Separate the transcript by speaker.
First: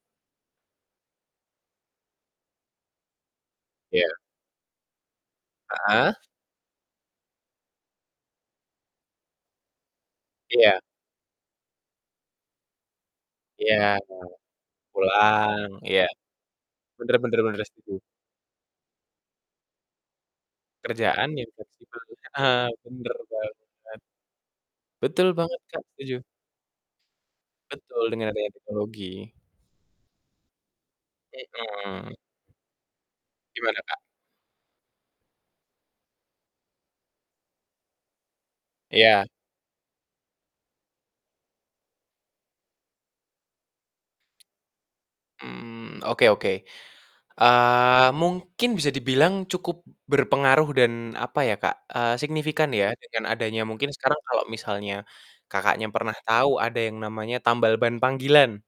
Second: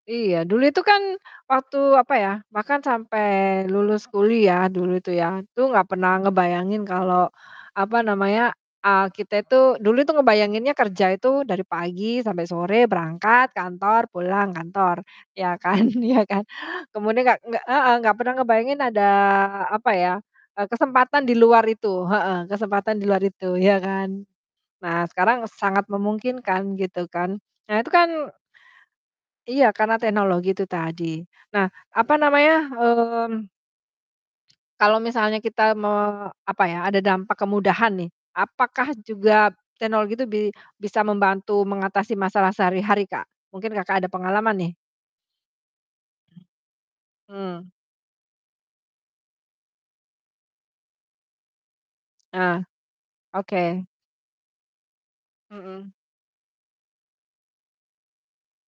Speaker 1: Iya, dulu itu kan, waktu apa ya, bahkan sampai lulus
Speaker 2: Iya.
Speaker 1: kuliah, dulu itu ya. Itu enggak pernah
Speaker 2: Heeh.
Speaker 1: ngebayangin kalau apa namanya, eee, kita itu dulu itu ngebayanginnya
Speaker 2: Iya.
Speaker 1: kerja itu dari pagi sampai sore, berangkat
Speaker 2: Iya,
Speaker 1: kantor, pulang kantor, iya
Speaker 2: pulang,
Speaker 1: kan
Speaker 2: iya.
Speaker 1: iya kan?
Speaker 2: Bener
Speaker 1: Kemudian enggak
Speaker 2: bener bener,
Speaker 1: enggak
Speaker 2: setuju.
Speaker 1: heeh, enggak pernah ngebayangin ada apa ya, eee, kesempatan
Speaker 2: Pekerjaan
Speaker 1: di
Speaker 2: yang
Speaker 1: luar
Speaker 2: fleksibel
Speaker 1: itu, heeh,
Speaker 2: heeh,
Speaker 1: kesempatan di
Speaker 2: bener
Speaker 1: luar itu,
Speaker 2: banget.
Speaker 1: iya kan. Nah,
Speaker 2: Betul
Speaker 1: sekarang
Speaker 2: banget, Kak.
Speaker 1: sangat
Speaker 2: Setuju.
Speaker 1: memungkinkan gitu kan. Nah, itu
Speaker 2: Betul,
Speaker 1: kan
Speaker 2: dengan adanya teknologi.
Speaker 1: Iya, karena teknologi itu tadi. Nah, apa
Speaker 2: Mhm.
Speaker 1: namanya, mmm
Speaker 2: Gimana, Kak?
Speaker 1: kalau misalnya kita mau apa ya, ada dampak kemudahan nih, apakah
Speaker 2: Iya.
Speaker 1: juga teknologi tuh bi bisa membantu mengatasi masalah sehari-hari, Kak? Mungkin Kakak ada pengalaman nih?
Speaker 2: Mmm, oke oke.
Speaker 1: Mmm.
Speaker 2: Eee, mungkin bisa dibilang cukup berpengaruh dan apa ya, Kak, eee,
Speaker 1: Ah,
Speaker 2: signifikan ya, dengan adanya
Speaker 1: oke.
Speaker 2: mungkin sekarang kalau misalnya Kakaknya
Speaker 1: Mhm.
Speaker 2: pernah tahu, ada yang namanya tambal ban panggilan?